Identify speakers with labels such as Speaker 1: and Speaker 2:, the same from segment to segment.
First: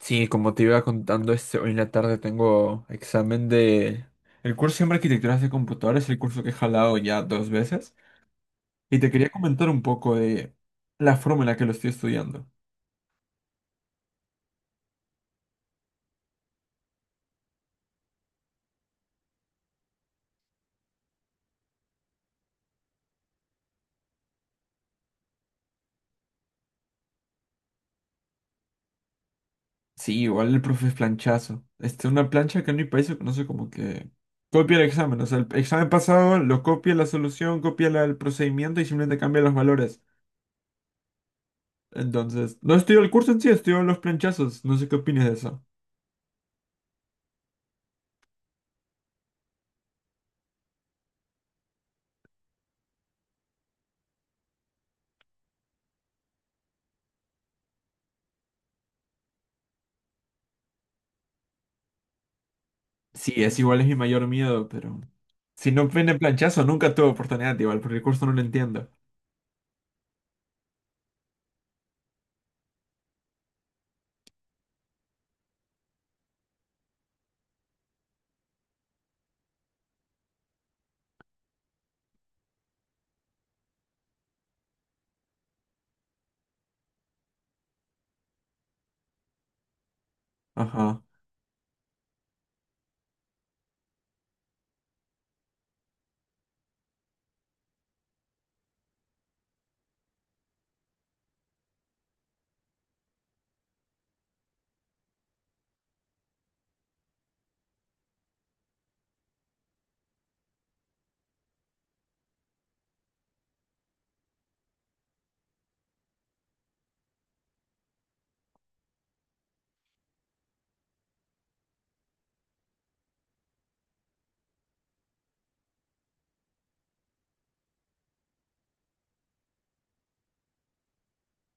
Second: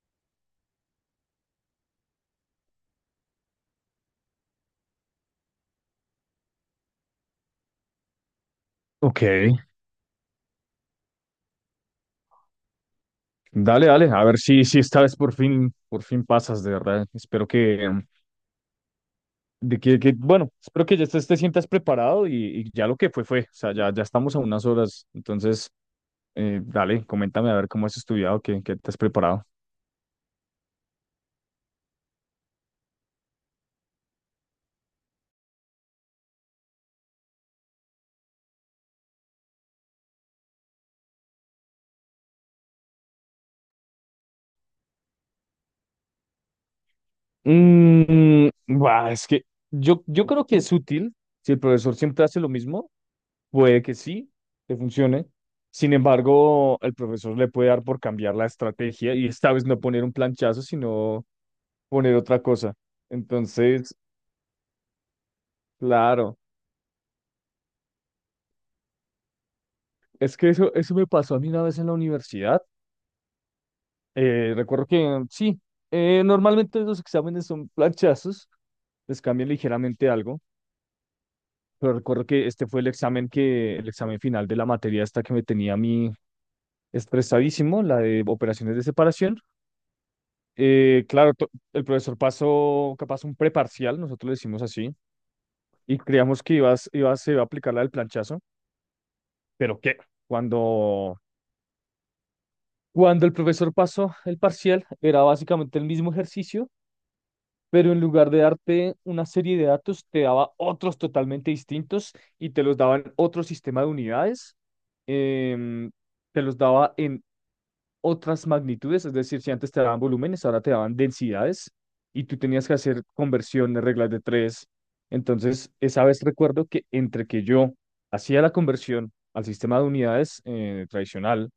Speaker 1: Sí, como te iba contando, hoy en la tarde tengo examen de. El curso se llama Arquitecturas de Computadores, el curso que he jalado ya dos veces. Y te
Speaker 2: Ok,
Speaker 1: quería comentar un poco de la forma en la que lo estoy estudiando.
Speaker 2: dale, dale, a ver si esta vez por fin pasas, de verdad. Espero que, de que, bueno, espero que ya estés te sientas preparado y ya lo que fue, fue. O sea, ya estamos a unas horas. Entonces, dale, coméntame a ver cómo has estudiado, qué te has preparado.
Speaker 1: Sí, igual el profe es planchazo. Una plancha que en mi país se conoce como que copia el examen. O sea, el examen pasado lo copia la solución, copia el procedimiento y simplemente cambia los valores. Entonces, no estudio el curso en sí, estudio los planchazos. No sé qué opinas de eso.
Speaker 2: Bah, es que yo creo que es útil. Si el profesor siempre hace lo mismo, puede que sí, te funcione. Sin embargo, el profesor le puede dar por cambiar la estrategia y esta vez no poner un planchazo, sino poner otra cosa.
Speaker 1: Sí, es igual, es mi
Speaker 2: Entonces,
Speaker 1: mayor miedo, pero. Si no viene
Speaker 2: claro,
Speaker 1: planchazo, nunca tuve oportunidad igual, porque el curso no lo entiendo.
Speaker 2: es que eso me pasó a mí una vez en la universidad. Recuerdo que sí, normalmente los exámenes son planchazos, les cambian ligeramente algo, pero recuerdo que este fue el examen el examen final de la materia esta que me tenía a mí estresadísimo, la de operaciones de separación.
Speaker 1: Ajá,
Speaker 2: Claro, el profesor pasó capaz un preparcial, nosotros le decimos así, y creíamos que se iba a aplicar la del planchazo, pero que cuando cuando el profesor pasó el parcial, era básicamente el mismo ejercicio, pero en lugar de darte una serie de datos, te daba otros totalmente distintos y te los daba en otro sistema de unidades, em, te los daba en otras magnitudes, es decir, si antes te daban volúmenes, ahora te daban densidades y tú tenías que hacer conversiones, reglas de tres. Entonces, esa vez recuerdo que entre que yo hacía la conversión al sistema de unidades tradicional,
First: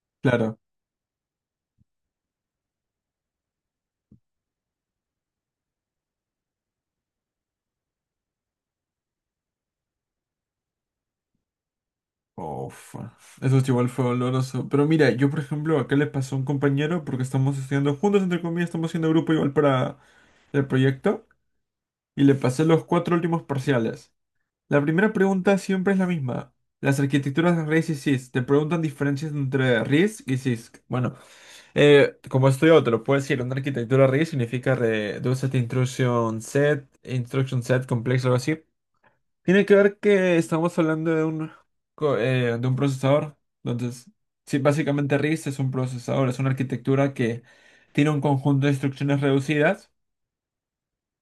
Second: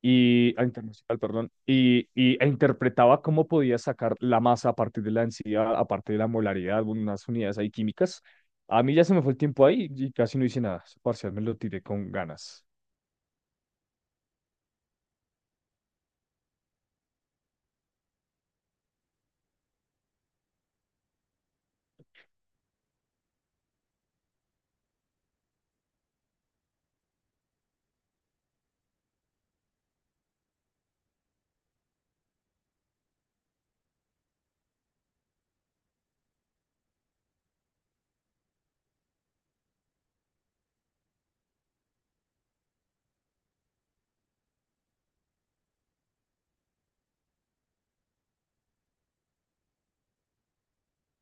Speaker 2: y
Speaker 1: claro.
Speaker 2: a internacional, perdón, e interpretaba cómo podía sacar la masa a partir de la densidad, a partir de la molaridad, unas unidades ahí químicas. A mí ya se me fue el tiempo ahí y casi no hice nada. Ese parcial me lo tiré con ganas.
Speaker 1: Uf, eso es igual fue doloroso. Pero mira, yo por ejemplo, acá le pasó a un compañero, porque estamos estudiando juntos, entre comillas, estamos haciendo grupo igual para el proyecto, y le pasé los cuatro últimos parciales. La primera pregunta siempre es la misma. Las arquitecturas de RISC y CISC te preguntan diferencias entre RISC y CISC. Bueno, como estudio, te lo puedo decir, una arquitectura RISC significa Reduced Instruction Set, Instruction Set Complex, algo así. Tiene que ver que estamos hablando de un procesador. Entonces, sí, básicamente RISC es un procesador, es una arquitectura que tiene un conjunto de instrucciones reducidas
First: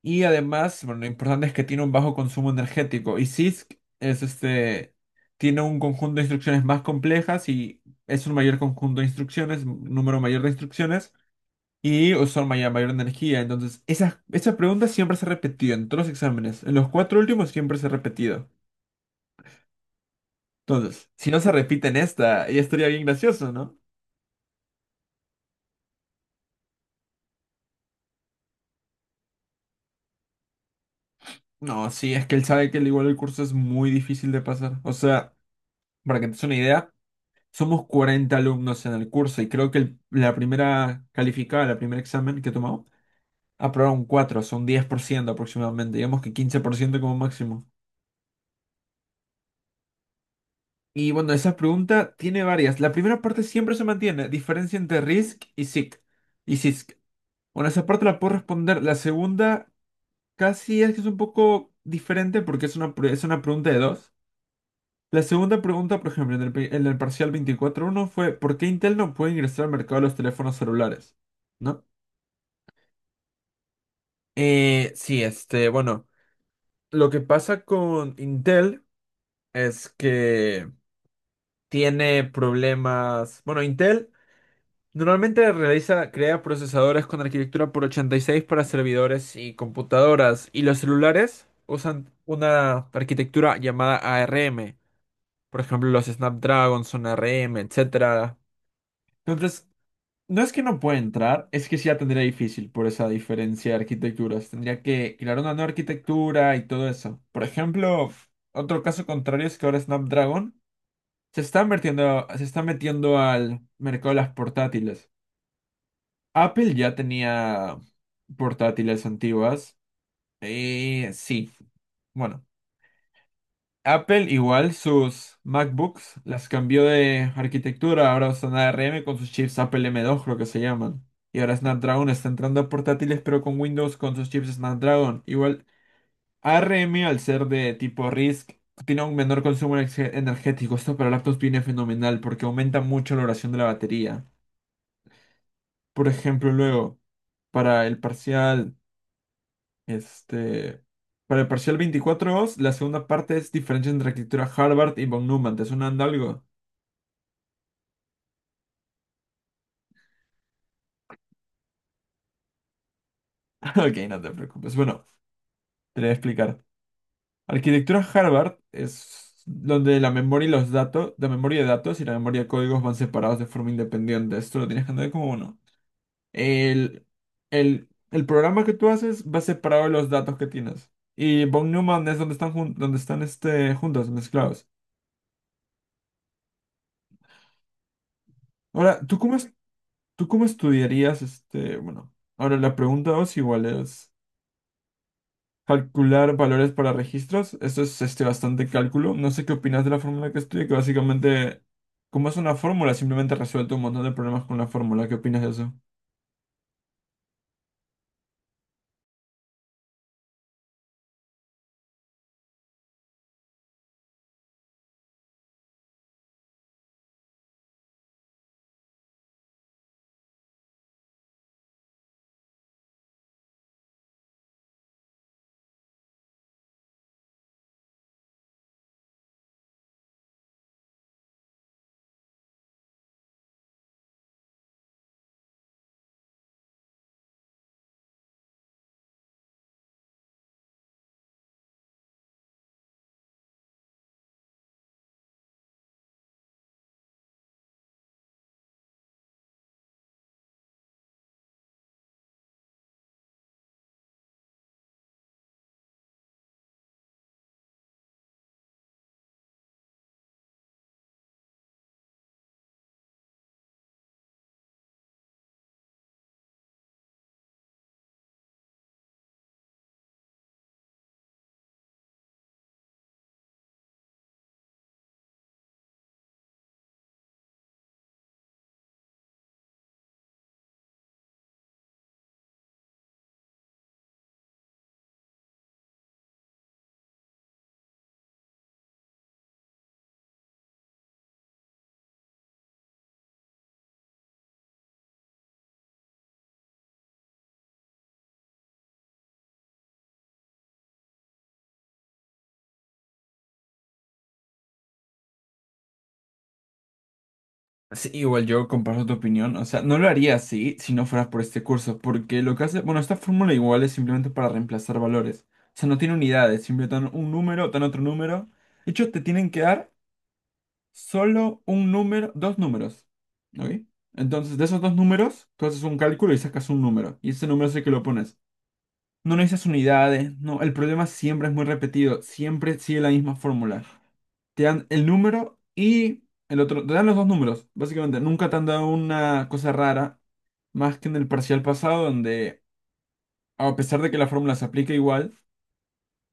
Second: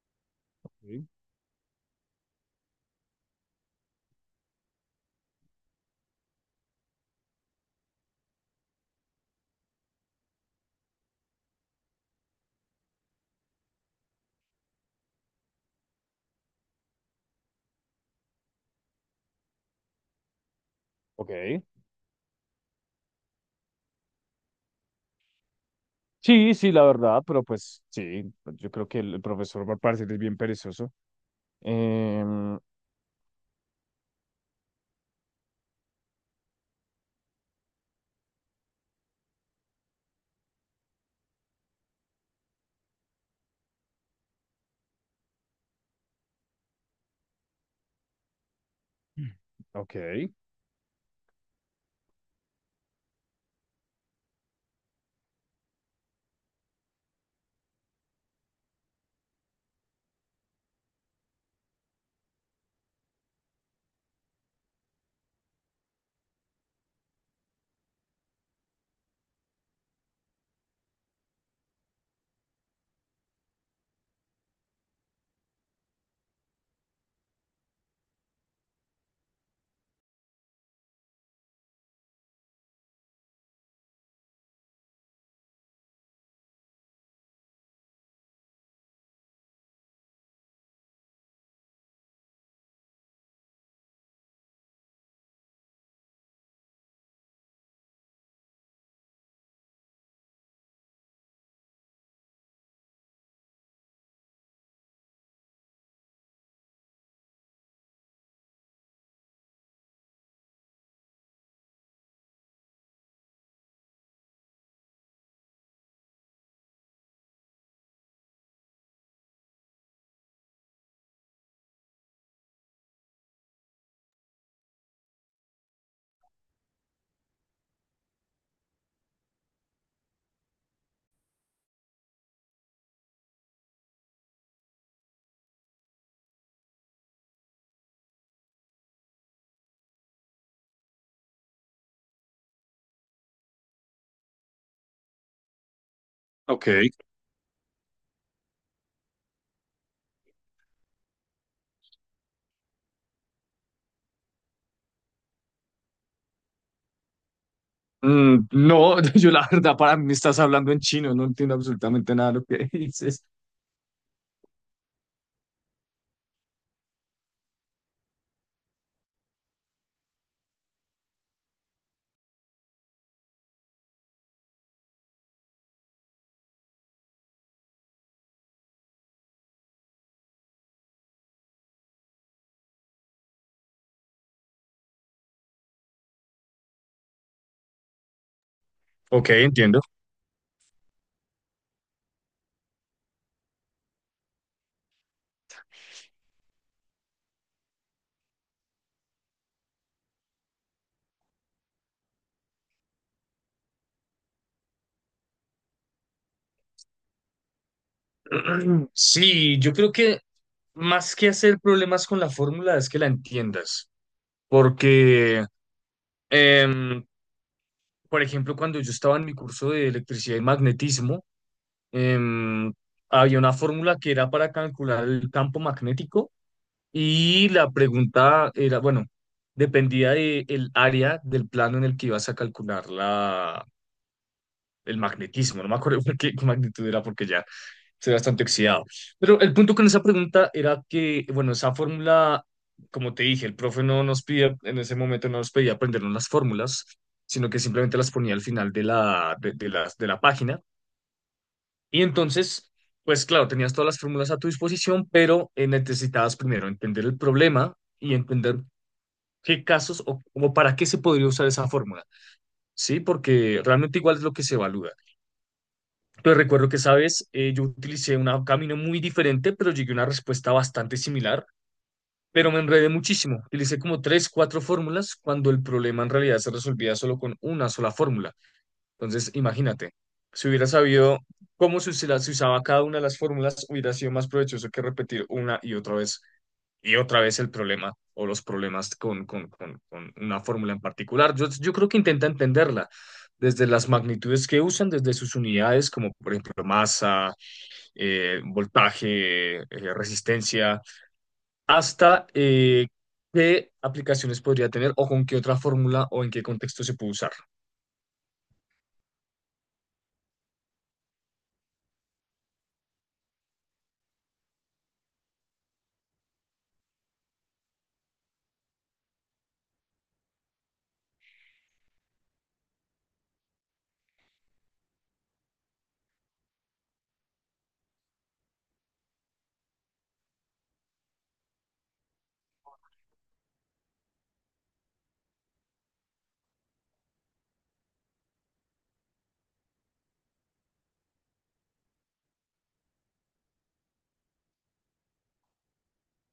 Speaker 1: y además, bueno,
Speaker 2: Ok.
Speaker 1: lo importante es que tiene un bajo consumo energético. Y CISC es tiene un conjunto de instrucciones más complejas y es un mayor conjunto de instrucciones, un número mayor de instrucciones y usaron mayor, mayor energía. Entonces, esas preguntas siempre se repetían en todos los exámenes. En los cuatro últimos siempre se ha repetido. Entonces, si no se
Speaker 2: Ok.
Speaker 1: repite en esta, ya estaría bien gracioso, ¿no?
Speaker 2: Sí, sí, la verdad, pero pues sí, yo creo que el profesor va a parecer es bien perezoso.
Speaker 1: No, sí, es que él
Speaker 2: Em,
Speaker 1: sabe que al igual el curso es muy difícil de pasar. O sea, para que te des una idea, somos 40 alumnos en el curso y creo que la primer examen que tomamos, aprobaron 4 son 10% aproximadamente, digamos que 15% como máximo.
Speaker 2: ok.
Speaker 1: Y bueno, esa pregunta tiene varias. La primera parte siempre se mantiene, diferencia entre RISC y SIC. Y CISC. Bueno, esa parte la puedo responder. La segunda casi es que es un poco diferente porque es una pregunta de dos. La segunda pregunta, por ejemplo, en el parcial 24-1 fue: ¿por qué Intel no puede ingresar al mercado de los teléfonos celulares? ¿No? Sí, bueno, lo que pasa con Intel es que tiene problemas. Bueno, Intel normalmente realiza, crea procesadores con arquitectura x86 para servidores y computadoras, y los celulares usan una arquitectura llamada ARM. Por ejemplo, los Snapdragon son ARM, etcétera. Entonces, no es que no pueda entrar, es que sí la tendría difícil por esa diferencia de arquitecturas. Tendría que crear una nueva arquitectura y todo eso. Por ejemplo, otro caso contrario es que ahora Snapdragon se está metiendo al mercado de las portátiles. Apple ya tenía portátiles antiguas. Sí. Bueno, Apple igual sus MacBooks las cambió de arquitectura. Ahora usan ARM con sus chips Apple M2, creo que se llaman. Y ahora Snapdragon está entrando a portátiles, pero con Windows con sus chips Snapdragon. Igual ARM, al ser de tipo RISC, tiene un menor consumo energético. Esto para laptops viene fenomenal porque aumenta mucho la duración de la batería. Por ejemplo,
Speaker 2: Ok.
Speaker 1: luego, para el parcial. Este, para el parcial 24 os, la segunda parte es diferencia entre arquitectura Harvard y von Neumann. ¿Te suena de algo?
Speaker 2: Mm, no, yo la verdad, para mí me estás hablando en chino, no entiendo absolutamente nada de lo que dices.
Speaker 1: Ok, no te preocupes. Bueno, te lo voy a explicar. Arquitectura Harvard es donde la memoria y los datos, la memoria de datos y la memoria de códigos van separados de forma independiente. Esto lo tienes que entender como uno. El, el programa que tú haces va separado de los datos que tienes. Y von Neumann es donde están, juntos, mezclados. Ahora, ¿tú
Speaker 2: Ok,
Speaker 1: cómo
Speaker 2: entiendo.
Speaker 1: ¿Tú cómo estudiarías bueno, ahora la pregunta dos igual es calcular valores para registros? Esto es bastante cálculo. No sé qué opinas de la fórmula que estudié, que básicamente, como es una fórmula, simplemente resuelto un montón de problemas con la fórmula. ¿Qué opinas de eso?
Speaker 2: Sí, yo creo que más que hacer problemas con la fórmula es que la entiendas, porque, em, por ejemplo, cuando yo estaba en mi curso de electricidad y magnetismo, em, había una fórmula que era para calcular el campo magnético y la pregunta era, bueno, dependía de el área del plano en el que ibas a calcular la, el magnetismo. No me acuerdo qué magnitud era porque ya. Estoy bastante oxidado. Pero el punto con esa pregunta era que, bueno, esa fórmula, como te dije, el profe no nos pide, en ese momento no nos pedía aprendernos las fórmulas, sino que simplemente las ponía al final de de la página. Y entonces, pues claro, tenías todas las fórmulas a tu disposición, pero necesitabas primero entender el problema y entender qué casos o para qué se podría usar esa fórmula, ¿sí? Porque realmente igual es lo que se evalúa. Pues recuerdo que, sabes, yo utilicé un camino muy diferente, pero llegué a una respuesta bastante similar, pero me enredé muchísimo. Utilicé como tres, cuatro fórmulas cuando el problema en realidad se resolvía solo con una sola fórmula. Entonces, imagínate, si hubiera sabido cómo se usaba cada una de las fórmulas, hubiera sido más provechoso que repetir una y otra vez el problema o los problemas con una fórmula en particular. Yo creo que intenta entenderla desde las magnitudes que usan, desde sus unidades, como por ejemplo masa voltaje, resistencia, hasta qué aplicaciones podría tener o con qué otra fórmula o en qué contexto se puede usar.
Speaker 1: Sí, igual yo comparto tu opinión. O sea, no lo haría así si no fueras por este curso, porque lo que hace, bueno, esta fórmula igual es simplemente para reemplazar valores. O sea, no tiene unidades, simplemente dan un número, dan otro número. De hecho, te tienen que dar solo un número, dos números. ¿Ok? Entonces, de esos dos números, tú haces un cálculo y sacas un número. Y ese número es el que lo pones. No necesitas unidades, no. El problema siempre es muy repetido. Siempre sigue la misma fórmula. Te dan el número y el otro. Te dan los dos números, básicamente. Nunca te han dado una cosa rara. Más que en el parcial pasado, donde a pesar de que la fórmula se aplica igual,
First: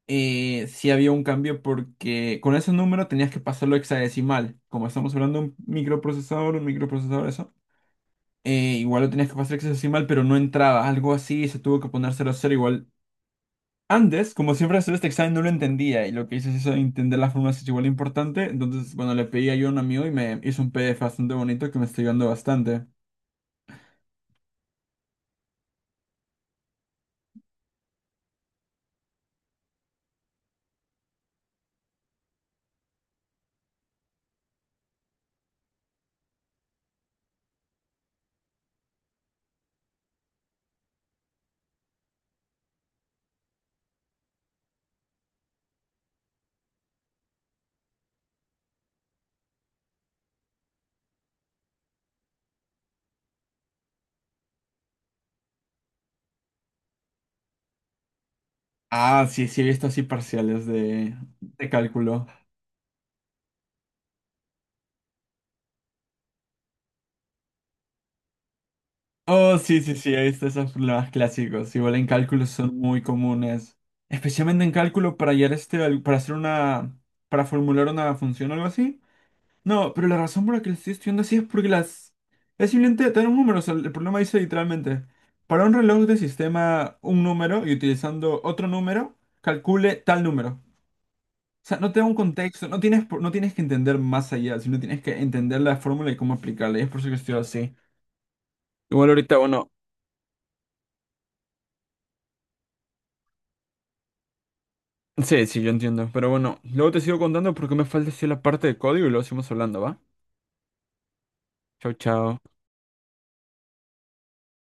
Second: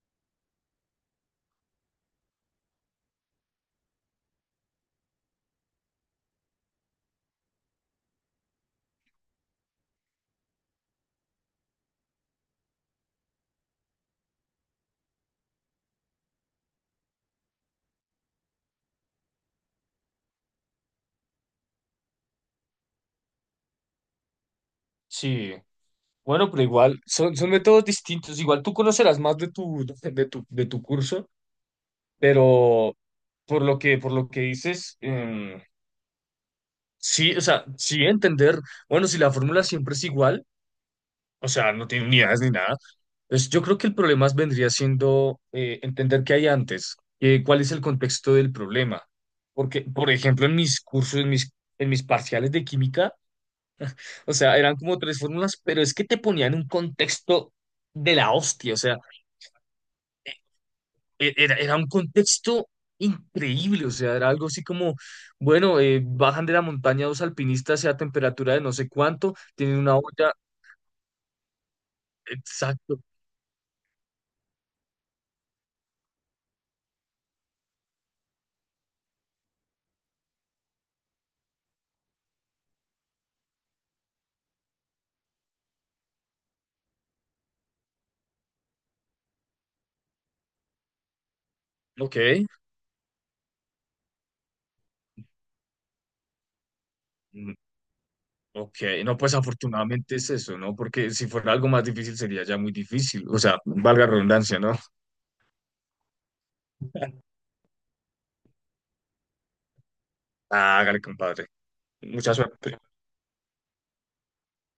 Speaker 1: sí había un cambio porque con ese número tenías que pasarlo a hexadecimal. Como estamos hablando de un microprocesador, eso. Igual lo tenías que pasar a hexadecimal, pero no entraba. Algo así, se tuvo que poner cero a 0 igual. Antes, como siempre hacer este examen, no lo entendía. Y lo que hice es eso, entender las fórmulas es igual importante. Entonces, bueno, le pedí ayuda a un amigo y me hizo un PDF bastante bonito que me está ayudando bastante.
Speaker 2: Sí, bueno, pero igual son, son métodos distintos. Igual tú conocerás más de de tu curso, pero por lo que dices, sí, o sea, sí entender, bueno, si la fórmula siempre es igual. O sea, no tiene unidades ni nada. Entonces, yo creo que el problema vendría siendo entender qué hay antes, cuál es el contexto del problema. Porque, por ejemplo, en mis cursos, en mis parciales de química, o sea, eran como tres fórmulas, pero es que te ponían un contexto de la hostia, o sea,
Speaker 1: Ah, sí, sí, he visto así parciales de, de
Speaker 2: era un
Speaker 1: cálculo.
Speaker 2: contexto increíble, o sea, era algo así como, bueno, bajan de la montaña dos alpinistas a temperatura de no sé cuánto,
Speaker 1: Oh,
Speaker 2: tienen
Speaker 1: sí, sí,
Speaker 2: una
Speaker 1: sí, he
Speaker 2: olla,
Speaker 1: visto esos problemas clásicos. Igual en cálculo son
Speaker 2: exacto,
Speaker 1: muy comunes. Especialmente en cálculo para hallar para hacer una, para formular una función o algo así. No, pero la razón por la que lo estoy estudiando así es porque es simplemente tener un número. O sea, el problema dice literalmente, para un reloj de sistema un número y utilizando otro número, calcule tal número. O sea, no te da un
Speaker 2: ok.
Speaker 1: contexto, no tienes que entender más allá, sino tienes que entender la fórmula y cómo aplicarla. Y es por eso que estoy
Speaker 2: Mm,
Speaker 1: así.
Speaker 2: ok,
Speaker 1: Igual
Speaker 2: no, pues
Speaker 1: ahorita, bueno.
Speaker 2: afortunadamente es eso, ¿no? Porque si fuera algo más difícil sería ya muy difícil. O sea, valga la redundancia, ¿no?
Speaker 1: Sí, sí, yo entiendo. Pero bueno, luego te sigo contando porque me falta decir la parte de código y luego seguimos hablando, ¿va?
Speaker 2: Ah, hágale, compadre.
Speaker 1: Chao,
Speaker 2: Mucha
Speaker 1: chao.
Speaker 2: suerte.